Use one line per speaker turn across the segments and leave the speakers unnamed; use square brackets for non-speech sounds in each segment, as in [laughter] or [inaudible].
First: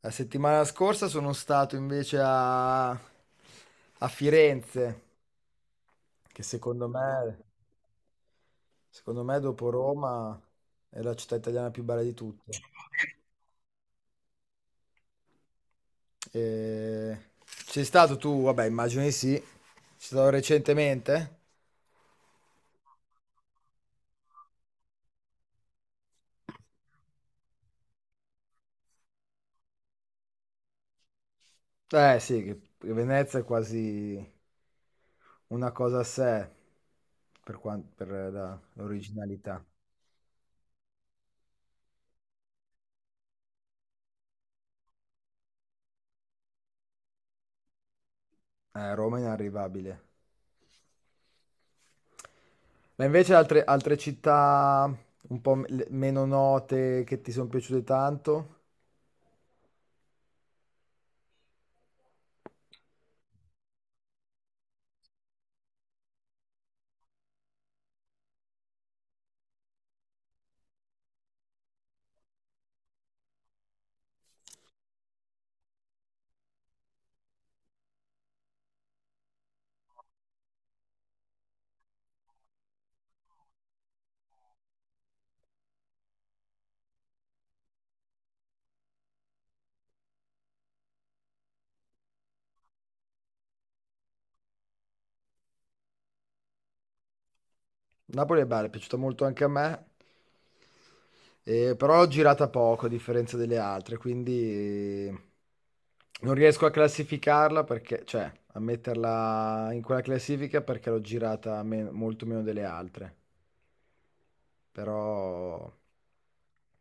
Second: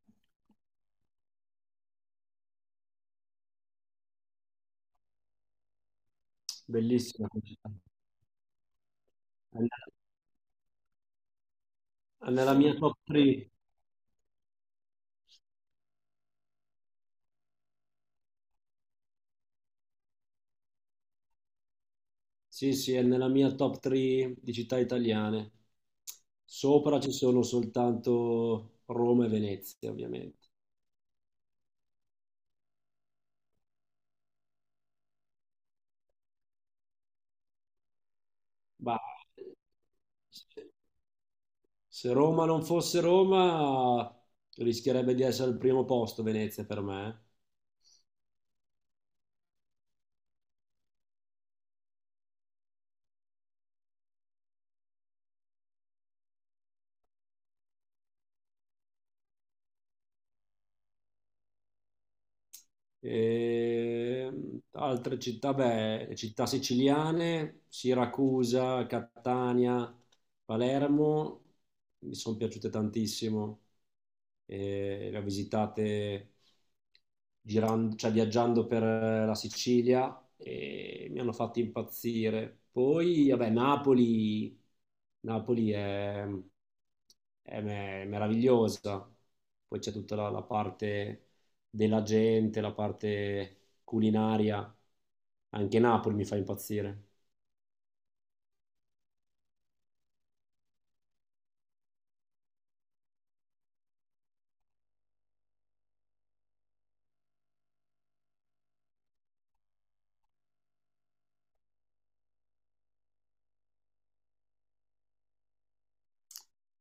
La settimana scorsa sono stato invece a Firenze, che secondo
Bellissima
me,
città.
secondo me
È ne-
dopo Roma è la città italiana più bella di
è nella
tutte.
mia top 3.
E... Sei stato tu? Vabbè, immagino di sì. Sei stato recentemente?
Sì, sì, è nella mia top 3 di città italiane. Sopra ci sono soltanto Roma e Venezia, ovviamente.
Eh sì, che Venezia è quasi una cosa a sé per, per
Ma
l'originalità.
se Roma non fosse Roma, rischierebbe di essere al primo posto Venezia per me, eh.
Roma è inarrivabile. Ma invece altre città un po' meno note che ti sono piaciute tanto?
Altre città, beh, città siciliane, Siracusa, Catania, Palermo, mi sono piaciute tantissimo. E le ho visitate girando, cioè viaggiando per la Sicilia, e mi hanno fatto impazzire. Poi, vabbè, Napoli, Napoli è, meravigliosa. Poi c'è tutta la parte della gente, la parte culinaria. Anche Napoli mi fa impazzire.
Napoli è bella, è piaciuta molto anche a me, però l'ho girata poco a differenza delle altre, quindi eh, non riesco a classificarla perché, cioè, a metterla in quella classifica perché l'ho girata molto meno delle altre, però...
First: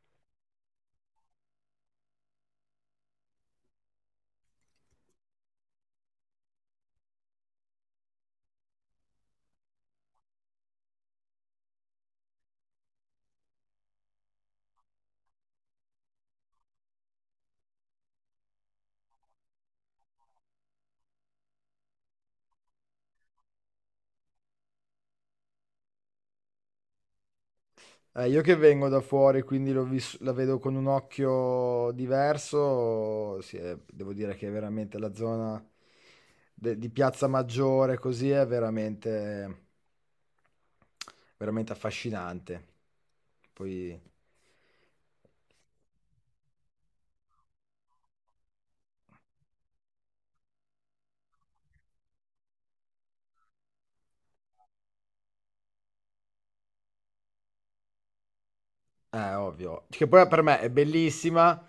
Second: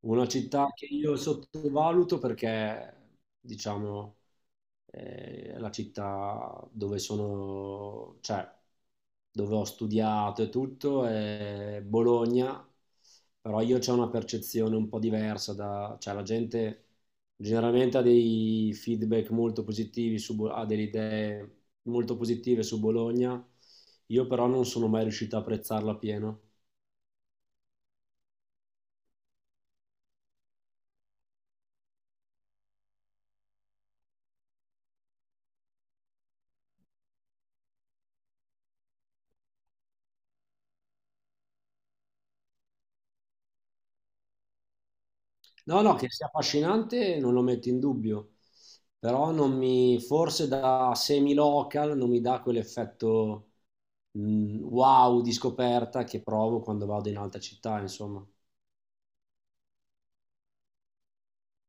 Una città che io sottovaluto perché, diciamo, è la città dove sono, cioè, dove ho studiato e tutto, è Bologna, però io c'ho una percezione un po' diversa da, cioè, la gente generalmente ha dei feedback molto positivi su, ha delle idee molto positive su Bologna, io però non sono mai riuscito a apprezzarla pieno.
Io che vengo da fuori, quindi la vedo con un occhio diverso, sì, devo dire che veramente la zona di Piazza Maggiore così è veramente affascinante. Poi,
No, no, che sia affascinante non lo metto in dubbio, però non mi, forse da semi-local non mi dà quell'effetto, wow di scoperta che provo quando vado in altre città, insomma.
ovvio, che poi per me è bellissima,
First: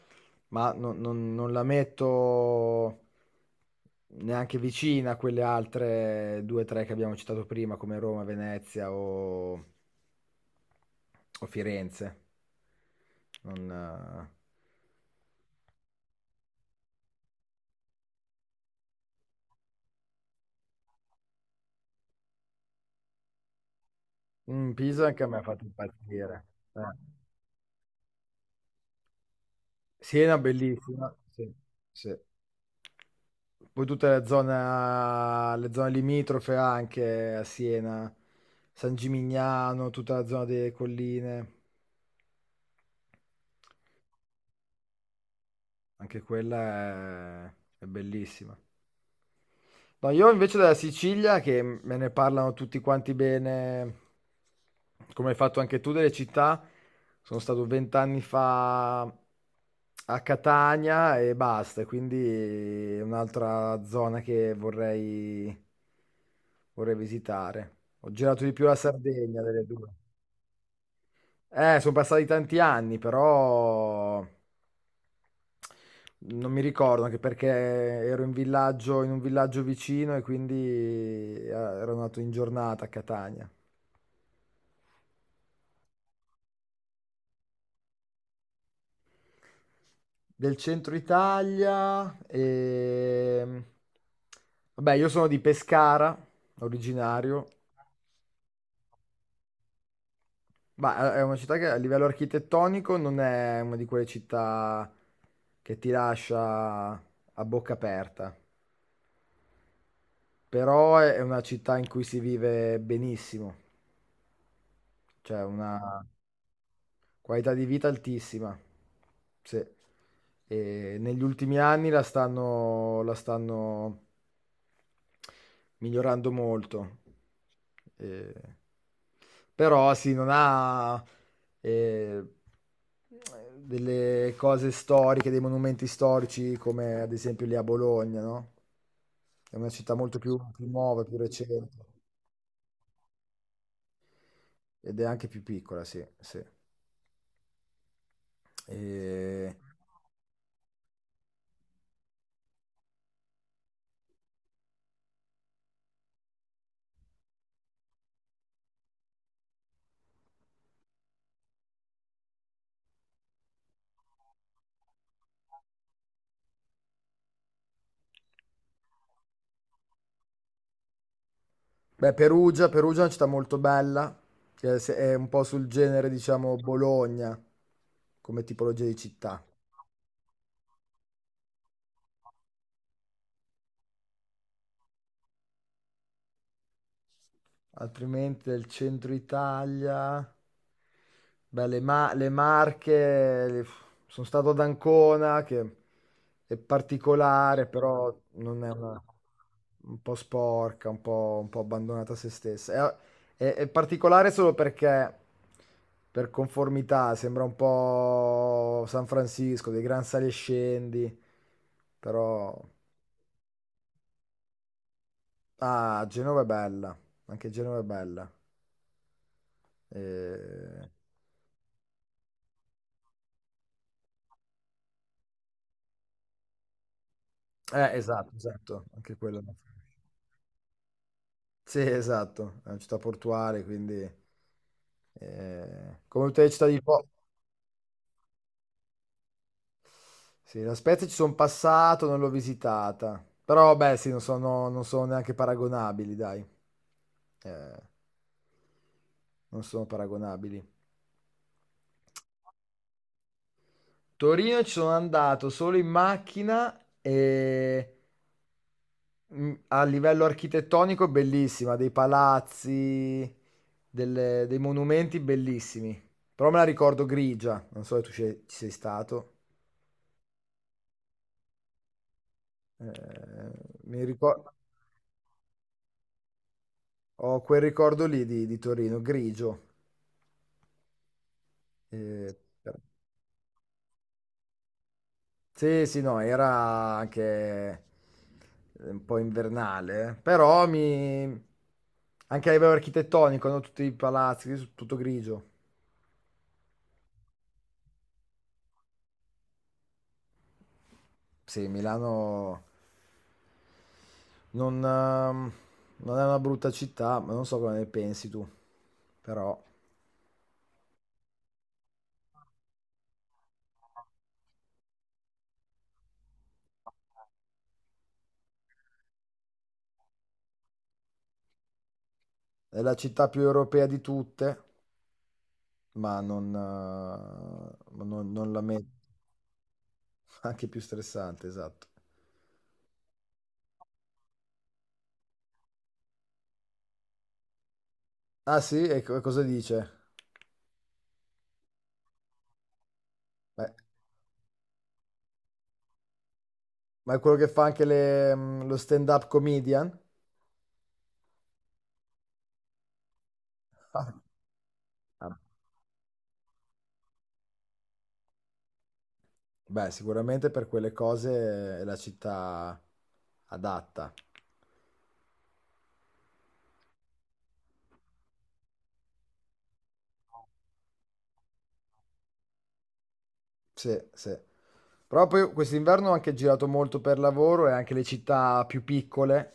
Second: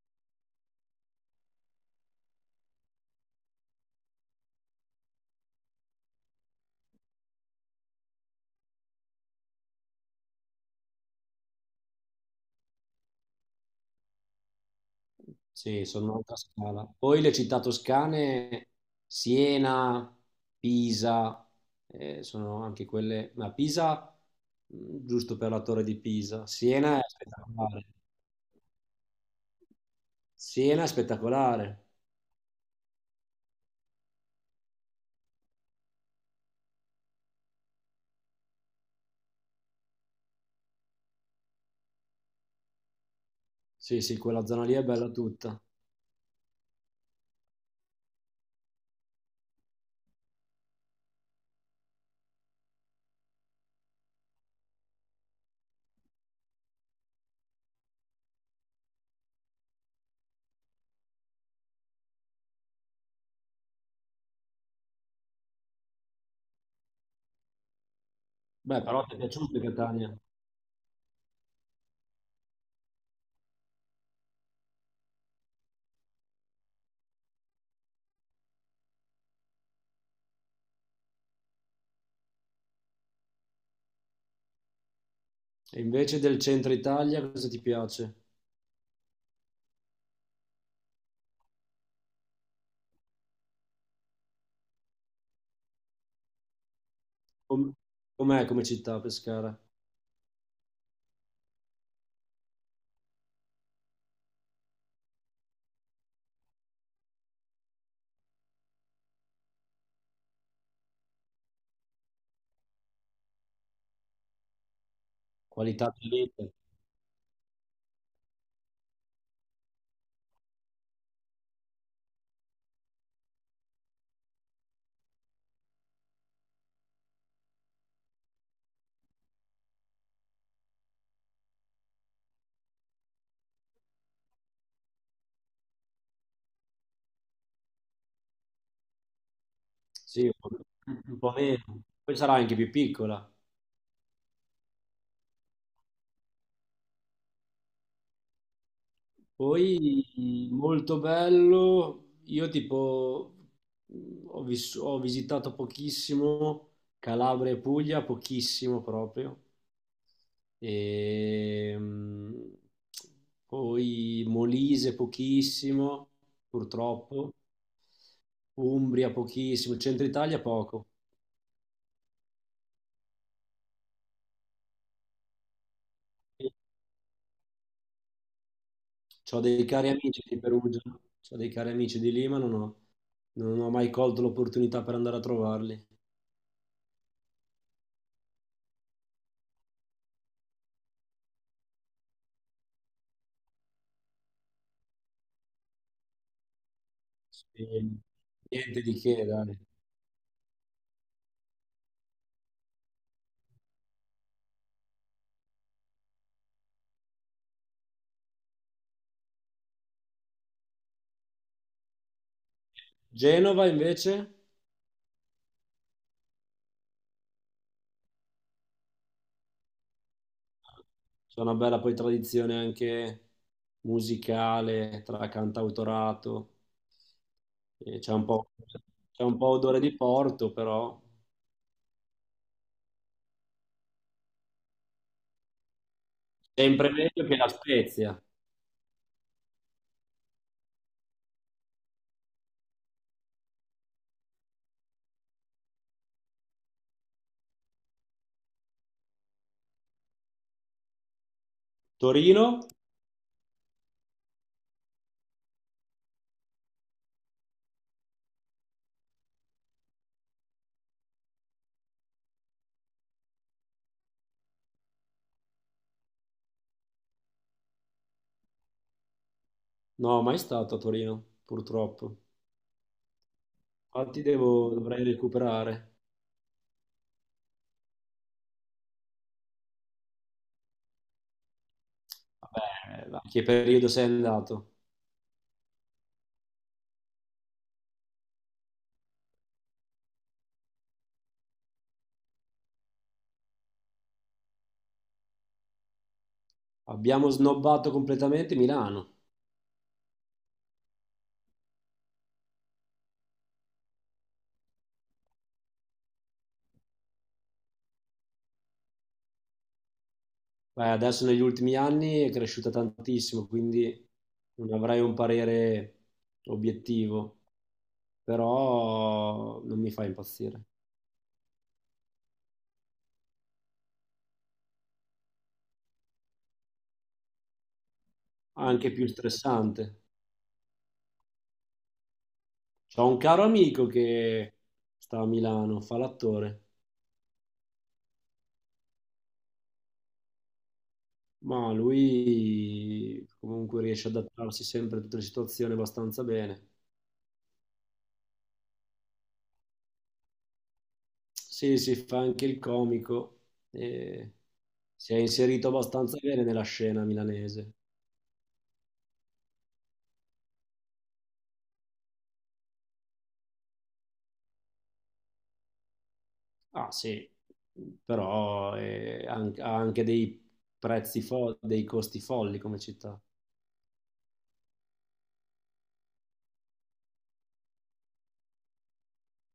ma non la metto neanche vicina a quelle altre due o tre che abbiamo citato prima, come Roma, Venezia o Firenze. Non,
Sì, sono un'altra scala. Poi le città toscane, Siena, Pisa, sono anche quelle, ma Pisa,
Pisa anche a
giusto
me ha
per la
fatto
torre di
impazzire.
Pisa,
Eh.
Siena è spettacolare.
Siena
Siena è
bellissima, sì,
spettacolare.
sì. Poi tutta la zona, le zone limitrofe anche a Siena, San Gimignano, tutta la zona delle colline,
Sì, sì, quella zona lì è bella tutta.
anche quella è bellissima. No, io invece della Sicilia, che me ne parlano tutti quanti bene, come hai fatto anche tu delle città, sono stato vent'anni fa a Catania e basta, quindi è un'altra zona che vorrei, vorrei visitare. Ho girato di più la
Beh, però ti è
Sardegna
piaciuta
delle due.
Catania.
Sono passati tanti anni, però... Non mi ricordo anche perché ero in villaggio, in un villaggio vicino e quindi ero nato in giornata a Catania.
E invece del centro Italia cosa ti piace?
Del centro Italia e... Vabbè, io sono di Pescara, originario.
Com- Com'è come città Pescara?
Ma è una città che a livello architettonico non è una di quelle città che ti lascia a bocca aperta, però è una città in cui si vive benissimo, cioè
Qualità
una,
di vita?
Qualità di vita altissima. Sì. E negli ultimi anni la stanno migliorando molto. Eh, però sì, non ha eh, delle cose storiche, dei monumenti storici come ad esempio lì a Bologna, no? È una città molto
Sì,
più, più nuova, più
un po'
recente
meno. Poi sarà anche più piccola.
ed è anche più piccola, sì, sì. E
Poi molto bello. Io tipo ho, ho visitato pochissimo Calabria e Puglia, pochissimo proprio. Ehm, Poi Molise pochissimo, purtroppo, Umbria pochissimo, Centro Italia poco.
beh, Perugia è una città molto bella, che è è un po' sul genere, diciamo, Bologna, come tipologia di
Ho
città.
dei cari amici di Perugia, ho dei cari amici di Lima, non ho mai colto l'opportunità per andare a trovarli.
Altrimenti del centro Italia. Beh, le Marche, sono stato ad Ancona, che è particolare,
Sì,
però non è
niente di
una...
che, dai.
un po' sporca, un po' abbandonata a se stessa. È, è particolare solo perché, per conformità, sembra un po' San Francisco, dei gran sali e scendi, però...
Genova invece,
Ah, Genova è bella, anche Genova è bella. Eh,
c'è una bella poi tradizione anche musicale tra cantautorato. E c'è un
Esatto,
po',
esatto, anche
c'è un
quello.
po'
No.
odore di Porto, però
Sì, esatto, è una città portuale, quindi... come tutte le città di
sempre
Po.
meglio che la Spezia.
Sì, la Spezia ci sono passato, non l'ho visitata. Però, beh, sì, non sono neanche paragonabili, dai. Eh, non sono paragonabili.
Torino?
Torino ci sono andato solo in macchina e a livello architettonico è bellissima, dei palazzi, dei monumenti bellissimi. Però me la ricordo grigia, non so se tu ci sei stato.
No, mai stato a Torino, purtroppo.
Eh, mi
Infatti
ricor-
dovrei recuperare.
ho quel ricordo lì di Torino, grigio. Eh, per-
Vabbè, ma che periodo sei andato?
sì, no, era anche un po' invernale, eh. Però mi... anche a livello architettonico, no? Tutti i palazzi, tutto grigio.
Abbiamo snobbato completamente Milano.
Sì, Milano non, non è una brutta città, ma non so cosa ne pensi tu, però
Beh, adesso negli ultimi anni è cresciuta tantissimo, quindi non avrei un parere obiettivo, però non mi fa impazzire.
è la città più europea di tutte, ma non, ma non la
Anche
metto.
più stressante.
[laughs] Anche più stressante, esatto.
C'ho un caro amico che sta a Milano, fa l'attore,
Ah sì? E cosa dice?
ma lui
Beh,
comunque riesce ad adattarsi sempre a tutte le situazioni abbastanza bene.
ma è quello che fa anche lo stand-up comedian?
Sì, sì, fa anche il comico e si è
Ah.
inserito abbastanza bene nella scena milanese.
Beh, sicuramente per quelle cose è la città adatta.
Ah, sì, però è ha anche dei prezzi dei costi folli come città.
Sì, sì. Però poi quest'inverno ho anche girato molto per lavoro e anche le città più piccole,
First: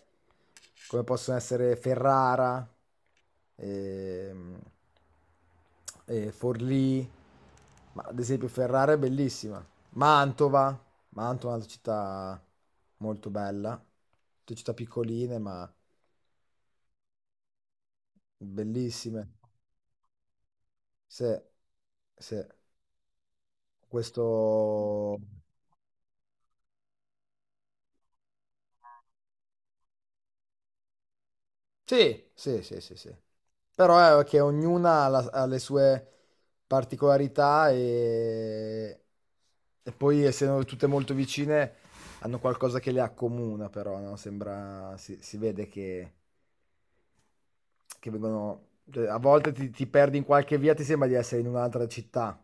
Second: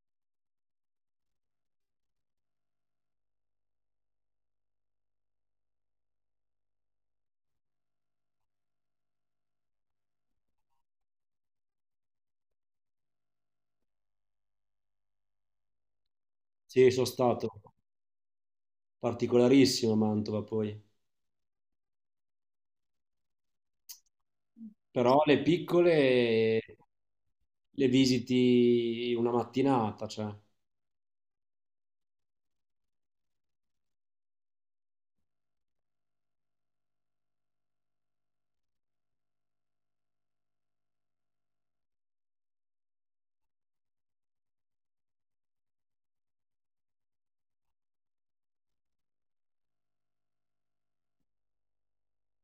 come possono essere Ferrara, ehm, e Forlì, ma ad esempio Ferrara è bellissima. Mantova, Mantova è un'altra città molto bella, tutte città piccoline ma
Sì, sono stato
bellissime.
particolarissimo a Mantova poi,
Sì, sì. Questo
però le piccole le visiti una mattinata, cioè.
sì, sì, sì, sì, sì. Però è che ognuna ha, ha le sue particolarità e poi essendo tutte molto vicine hanno qualcosa che le accomuna, però, no? Sembra, si vede che vengono... cioè, a volte ti perdi in qualche via, ti sembra di essere in un'altra città.